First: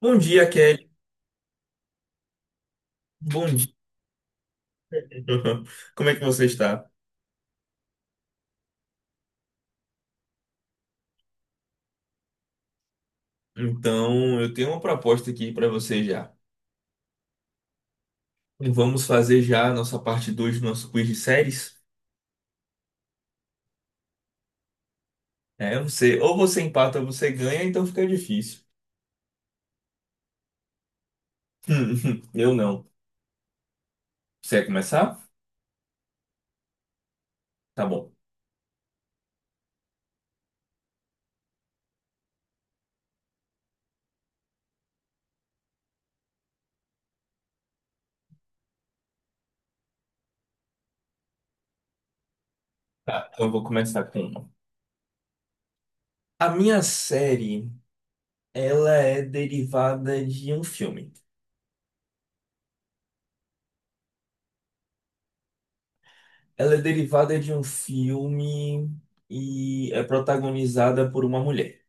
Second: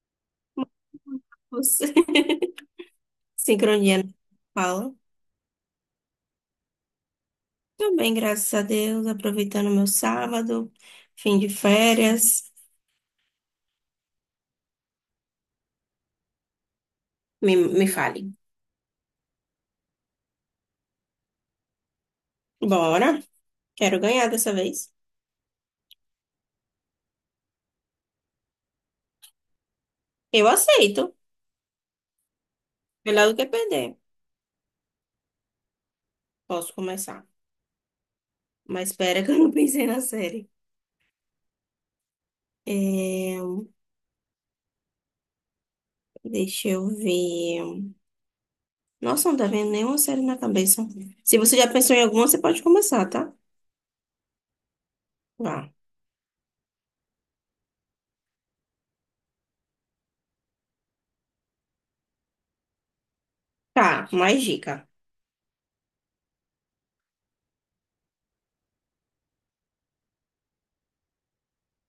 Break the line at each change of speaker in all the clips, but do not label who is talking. Bom dia, Kelly.
Você-
Bom dia.
Sincronia na fala.
Como é que você está?
Também, graças a Deus, aproveitando meu sábado, fim de férias.
Então, eu tenho uma proposta aqui para você já.
Me fale.
Vamos fazer já a nossa parte 2 do nosso quiz de séries?
Bora. Quero ganhar dessa vez.
É, ou você empata ou você ganha, então fica difícil.
Eu aceito.
Eu não.
Melhor do que perder.
Você quer começar?
Posso começar.
Tá bom.
Mas espera que eu não pensei na série. É, deixa eu ver. Nossa, não tá vendo nenhuma série na cabeça. Se você já pensou em alguma, você pode começar,
Tá,
tá?
então eu vou começar com uma.
Vá.
A minha série, ela é derivada de um filme.
Tá, mais dica.
Ela é derivada de um filme e é protagonizada por uma mulher.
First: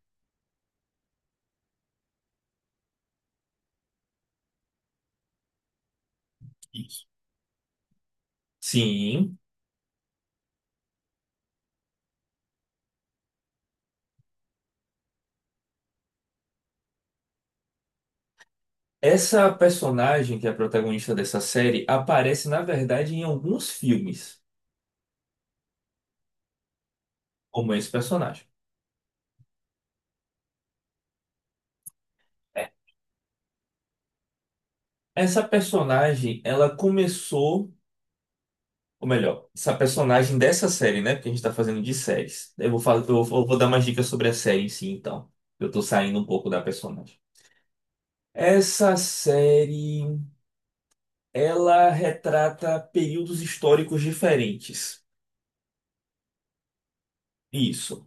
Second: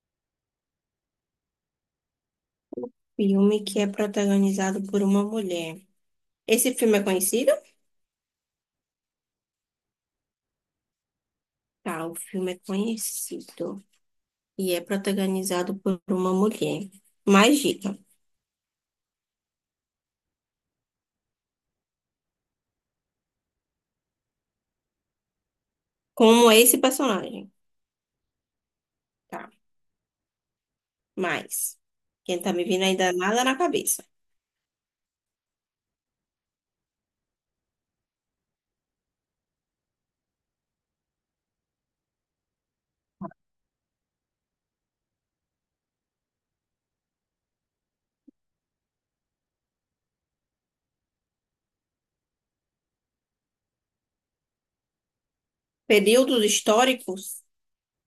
Filme que é protagonizado por uma mulher. Esse filme é conhecido?
Sim.
Tá, o filme é conhecido e é protagonizado por uma mulher. Mais dica.
Essa personagem, que é a protagonista dessa série, aparece, na verdade, em alguns filmes,
Como é esse personagem?
como esse personagem.
Tá, mais. Quem tá me
É.
vindo ainda nada na cabeça.
Essa personagem, ela começou, ou melhor, essa personagem dessa série, né? Porque a gente tá fazendo de séries. Eu vou, fa- eu vou dar mais dicas sobre a série em si, então. Eu tô saindo um pouco da personagem. Essa série, ela retrata períodos históricos diferentes.
Períodos históricos?
Isso.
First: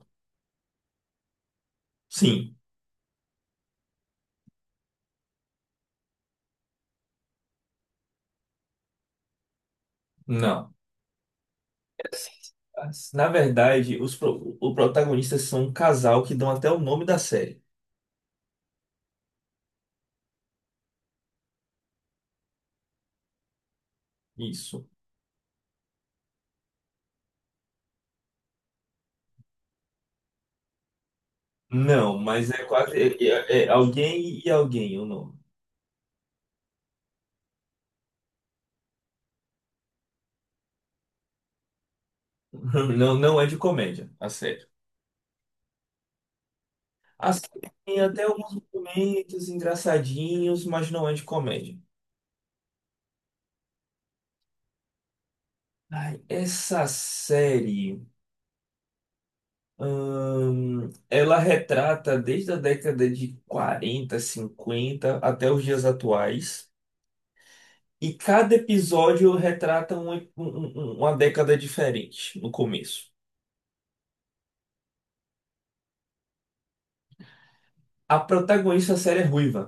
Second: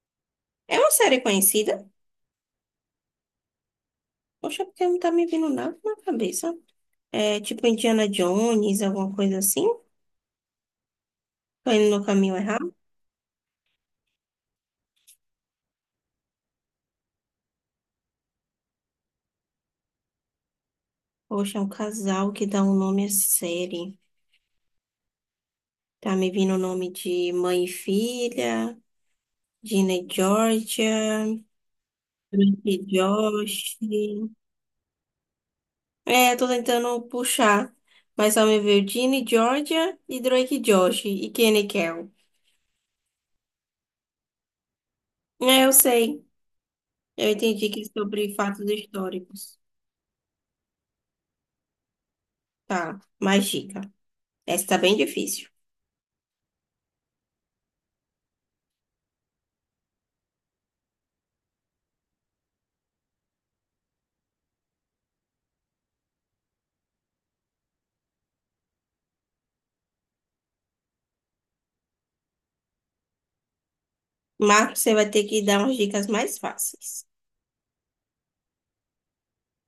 É uma série conhecida?
Sim.
Poxa, porque não tá me vindo nada na cabeça. É tipo Indiana Jones, alguma coisa assim?
Não.
Tô indo no caminho errado?
Na verdade, o protagonistas são um casal que dão até o nome da série.
Poxa, é um casal que dá um nome à série.
Isso.
Tá me vindo o nome de mãe e filha, Gina e Georgia.
Não, mas é
Drake
quase é, é- é
Josh.
alguém e alguém o nome.
É, tô tentando puxar. Mas só me veio Ginny, Georgia e Drake Josh e Kenny Kel.
Não, não é de comédia, a série.
É, eu sei.
A
Eu entendi
série
que é
tem até
sobre
alguns
fatos
momentos
históricos.
engraçadinhos, mas não é de comédia.
Tá, mais dica. Essa tá bem difícil.
Ai, essa série, ela retrata desde a década de 40, 50 até os dias atuais. E cada episódio retrata uma década diferente no começo.
Marcos, você vai ter que dar umas dicas mais fáceis.
A protagonista da série é ruiva.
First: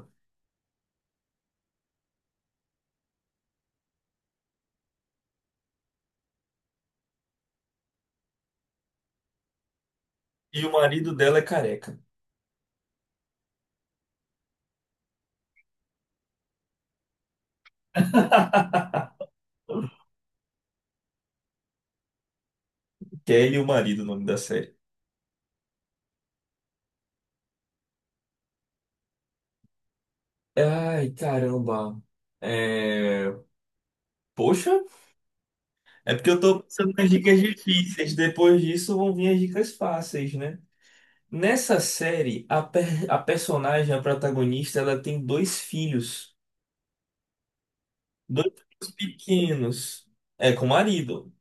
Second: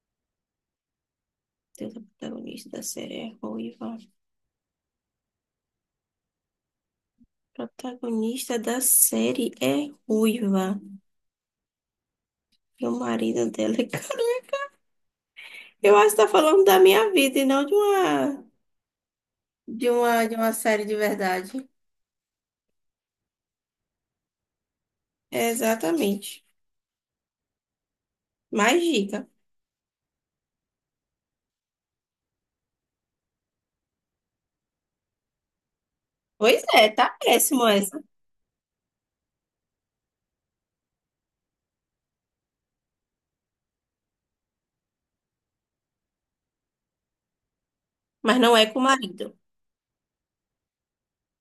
Deus, a protagonista da série é ruiva. Protagonista da série é
E o
ruiva.
marido dela é careca.
E o marido dela é careca. Eu acho que tá falando da minha vida e não de uma. De uma série de verdade.
Kelly, o marido, o nome da série.
Exatamente. Mais dica.
Ai, caramba. É... Poxa, é porque eu tô
Pois é,
pensando
tá
nas dicas
péssimo essa.
difíceis. Depois disso vão vir as dicas fáceis, né? Nessa série, a personagem, a protagonista, ela tem dois filhos.
Mas
Dois
não é com o
filhos
marido.
pequenos. É, com o marido.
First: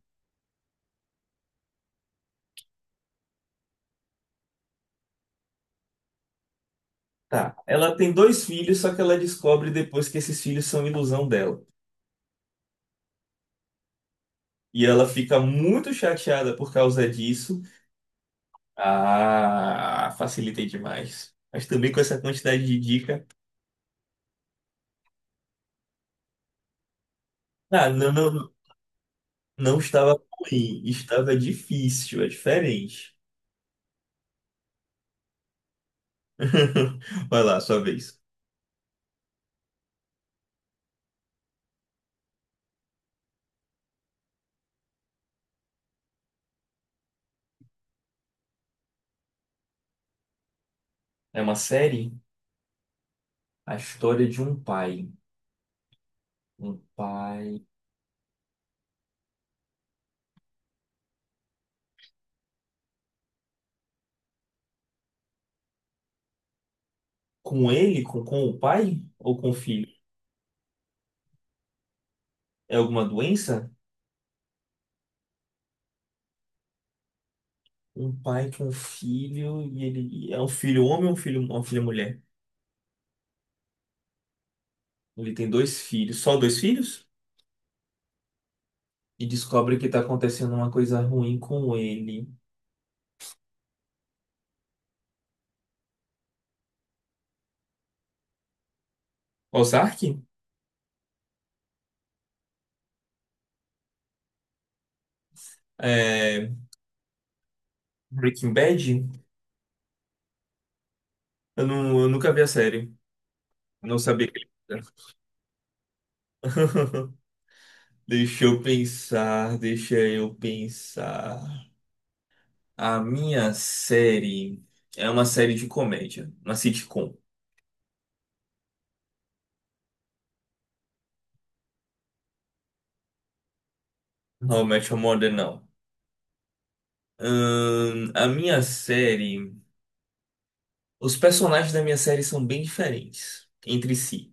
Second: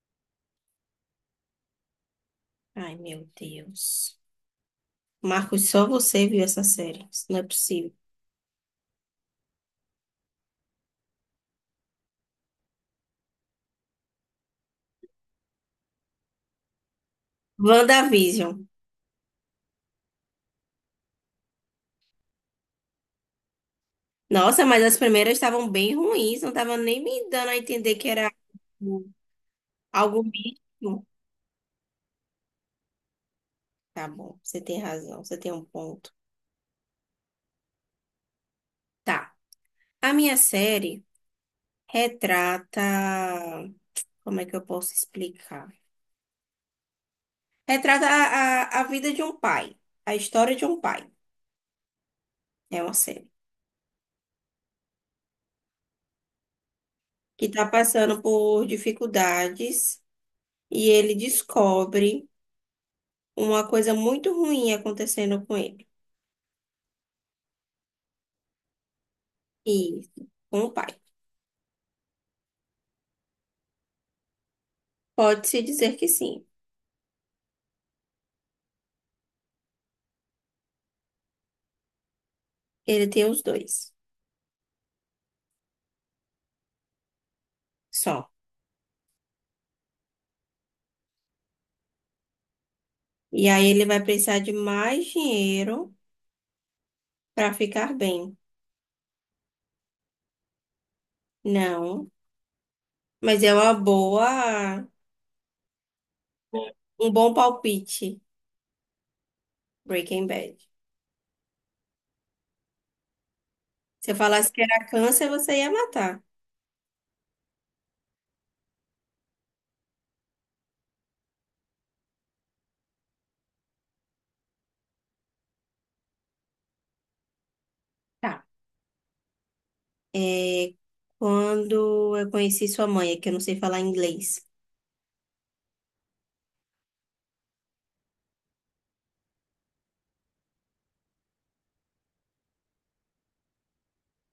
Ai, meu Deus. Marcos, só você viu essa série. Isso não é
Tá.
possível.
Ela tem dois filhos, só que ela descobre depois que esses filhos são ilusão dela. E ela fica muito chateada por causa disso.
WandaVision.
Ah, facilitei demais. Mas também com essa quantidade de dica.
Nossa, mas as primeiras estavam bem ruins. Não tava nem me dando a
Ah,
entender que
não,
era
não,
algo
não estava
algo
ruim,
místico.
estava difícil, é diferente.
Tá bom, você tem razão. Você tem um ponto.
Vai lá, sua vez.
Tá. A minha série retrata. Como é que eu posso explicar? Retrata a vida de um pai, a história de um pai.
É uma série?
É uma série
A história de um pai. Um
que
pai.
está passando por dificuldades e ele descobre uma coisa muito ruim acontecendo com ele.
Com ele? Com o pai? Ou com o
E
filho?
com o pai.
É alguma doença?
Pode-se dizer que sim,
Um pai com um filho e ele é um filho homem ou uma filha mulher?
ele tem os dois
Ele tem dois filhos, só dois filhos?
só.
E descobre que tá acontecendo uma coisa ruim com ele.
E aí ele vai precisar de mais dinheiro para ficar bem.
Ozark?
Não, mas é uma boa,
É,
um bom palpite,
Breaking Bad?
Breaking Bad.
Não, eu nunca vi a série. Não
Se eu
sabia que
falasse que
ele...
era câncer, você ia matar.
Deixa eu pensar, deixa eu pensar. A minha série é uma série de comédia, uma sitcom.
Tá. É, quando eu conheci sua mãe, é que eu não sei falar inglês.
How I Met Your Mother, não. A minha série. Os personagens da minha série são bem diferentes entre si,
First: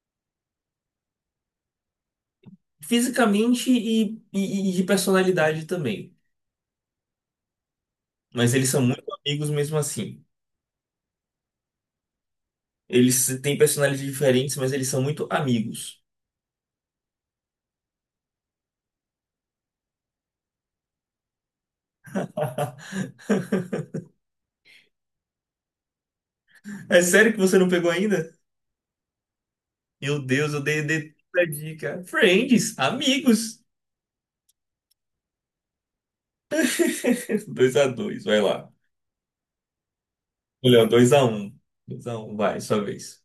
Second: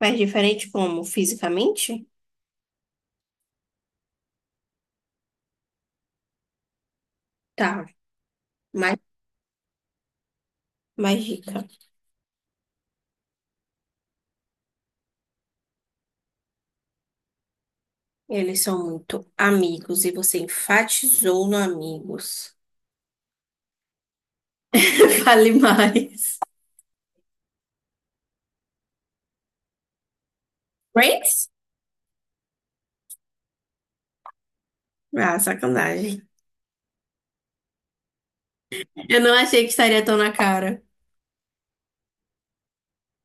Mas diferente como? Fisicamente?
fisicamente e de personalidade também.
Tá,
Mas eles são
mas,
muito amigos mesmo assim.
mas dica.
Eles têm personalidades diferentes, mas eles são muito amigos.
Eles são muito amigos e você enfatizou no amigos. Fale mais.
É sério que você não pegou ainda? Meu Deus, eu dei a
Friends?
dica. Friends, amigos.
Ah, sacanagem.
2-2, vai lá.
Eu não achei que estaria tão na cara.
Melhor, 2-1, 2-1, vai, sua vez.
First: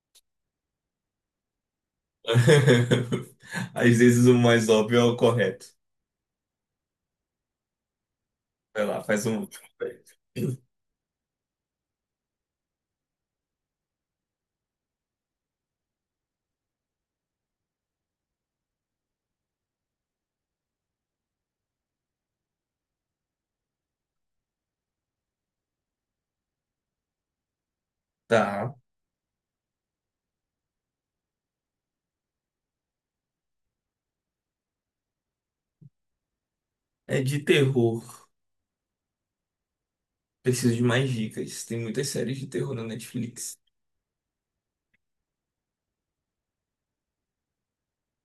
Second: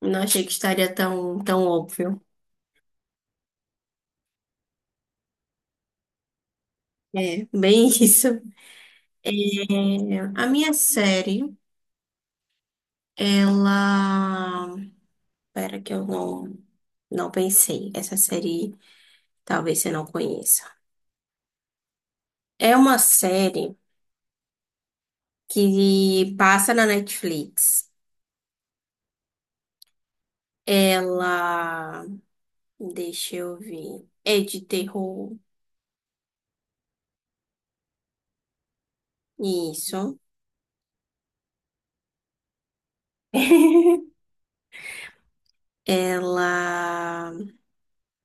Não achei que estaria tão, tão óbvio.
Às vezes o mais óbvio é o correto.
É, bem isso.
Vai lá, faz
É,
um.
a minha série, ela. Espera que eu não, não pensei. Essa série talvez você não conheça. É uma série que passa na Netflix.
Tá.
Ela. Deixa eu ver. É de terror.
É de terror.
Isso.
Preciso de mais dicas. Tem muitas séries de terror na Netflix.
Ela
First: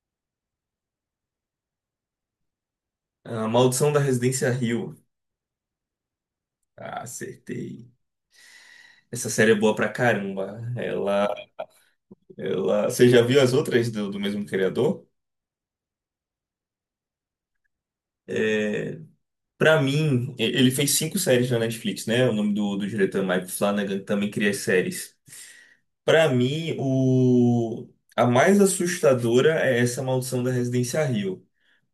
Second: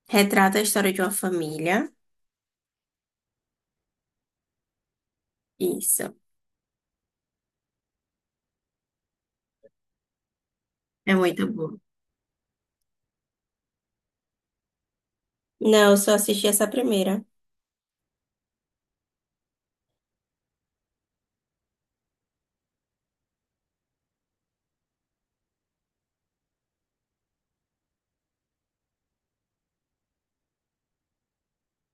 retrata a história de uma família.
A Maldição da Residência Hill.
Isso.
Ah, acertei. Essa série é boa pra caramba.
É muito bom.
Você já viu as outras do mesmo criador?
Não, eu só assisti essa primeira.
É... para mim, ele fez cinco séries na Netflix, né? O nome do diretor é Mike Flanagan, que também cria as séries. Pra mim, a mais assustadora é essa Maldição da Residência Hill.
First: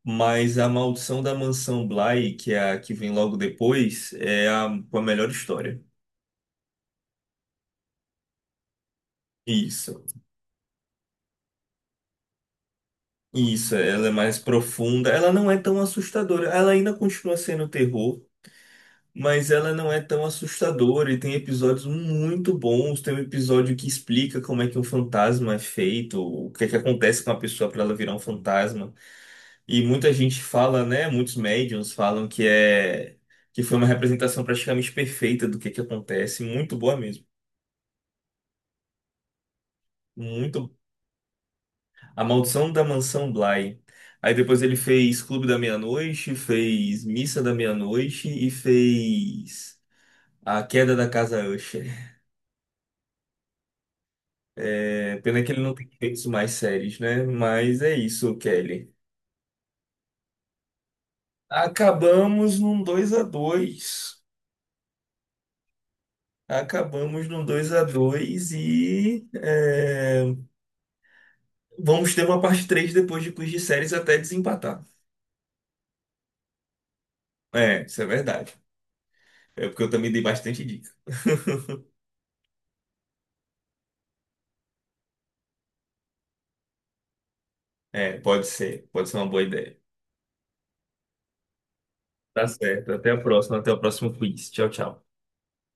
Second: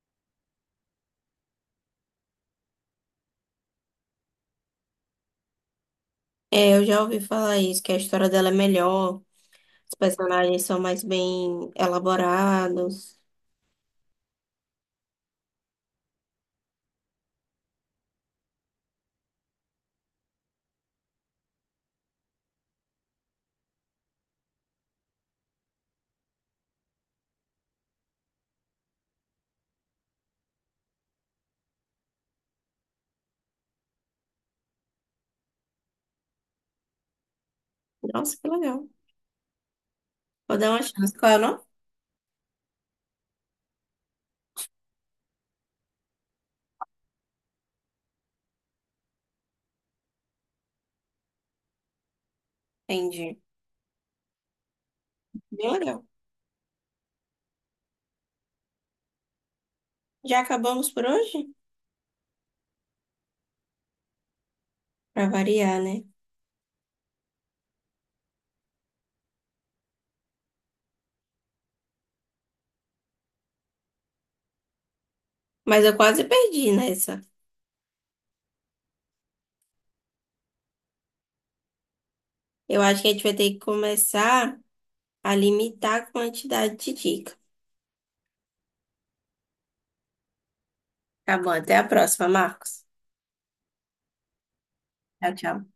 Mas a Maldição da Mansão Bly, que é a que vem logo depois, é a, com a melhor história.
É, eu já ouvi falar isso, que a história dela é melhor, os
Isso,
personagens são mais bem elaborados.
isso, ela é mais profunda. Ela não é tão assustadora. Ela ainda continua sendo terror, mas ela não é tão assustadora e tem episódios muito bons. Tem um episódio que explica como é que um fantasma é feito, o que é que acontece com a pessoa para ela virar um fantasma. E muita gente fala, né? Muitos médiums falam que é que foi uma representação praticamente perfeita do que é que acontece. Muito boa mesmo.
Nossa, que legal. Vou dar
Muito.
uma chance. Qual é o nome?
A Maldição da Mansão Bly. Aí depois ele fez Clube da Meia-Noite, fez Missa da Meia-Noite e fez A Queda da Casa Usher.
Entendi.
É, pena que ele não
Bem
tem
legal.
feito mais séries, né? Mas é isso, Kelly.
Já acabamos por hoje?
Acabamos num 2 a 2
Pra variar, né?
Acabamos num 2 a dois e vamos ter uma parte 3 depois de quiz de séries até desempatar.
Mas eu quase perdi nessa.
É, isso é verdade. É porque eu também dei bastante dica.
Eu acho que a gente vai ter que começar a limitar a quantidade de dica.
É, pode ser. Pode ser uma boa ideia.
Tá bom, até a próxima,
Tá
Marcos.
certo. Até a próxima. Até o próximo quiz. Tchau, tchau.
Tchau, tchau.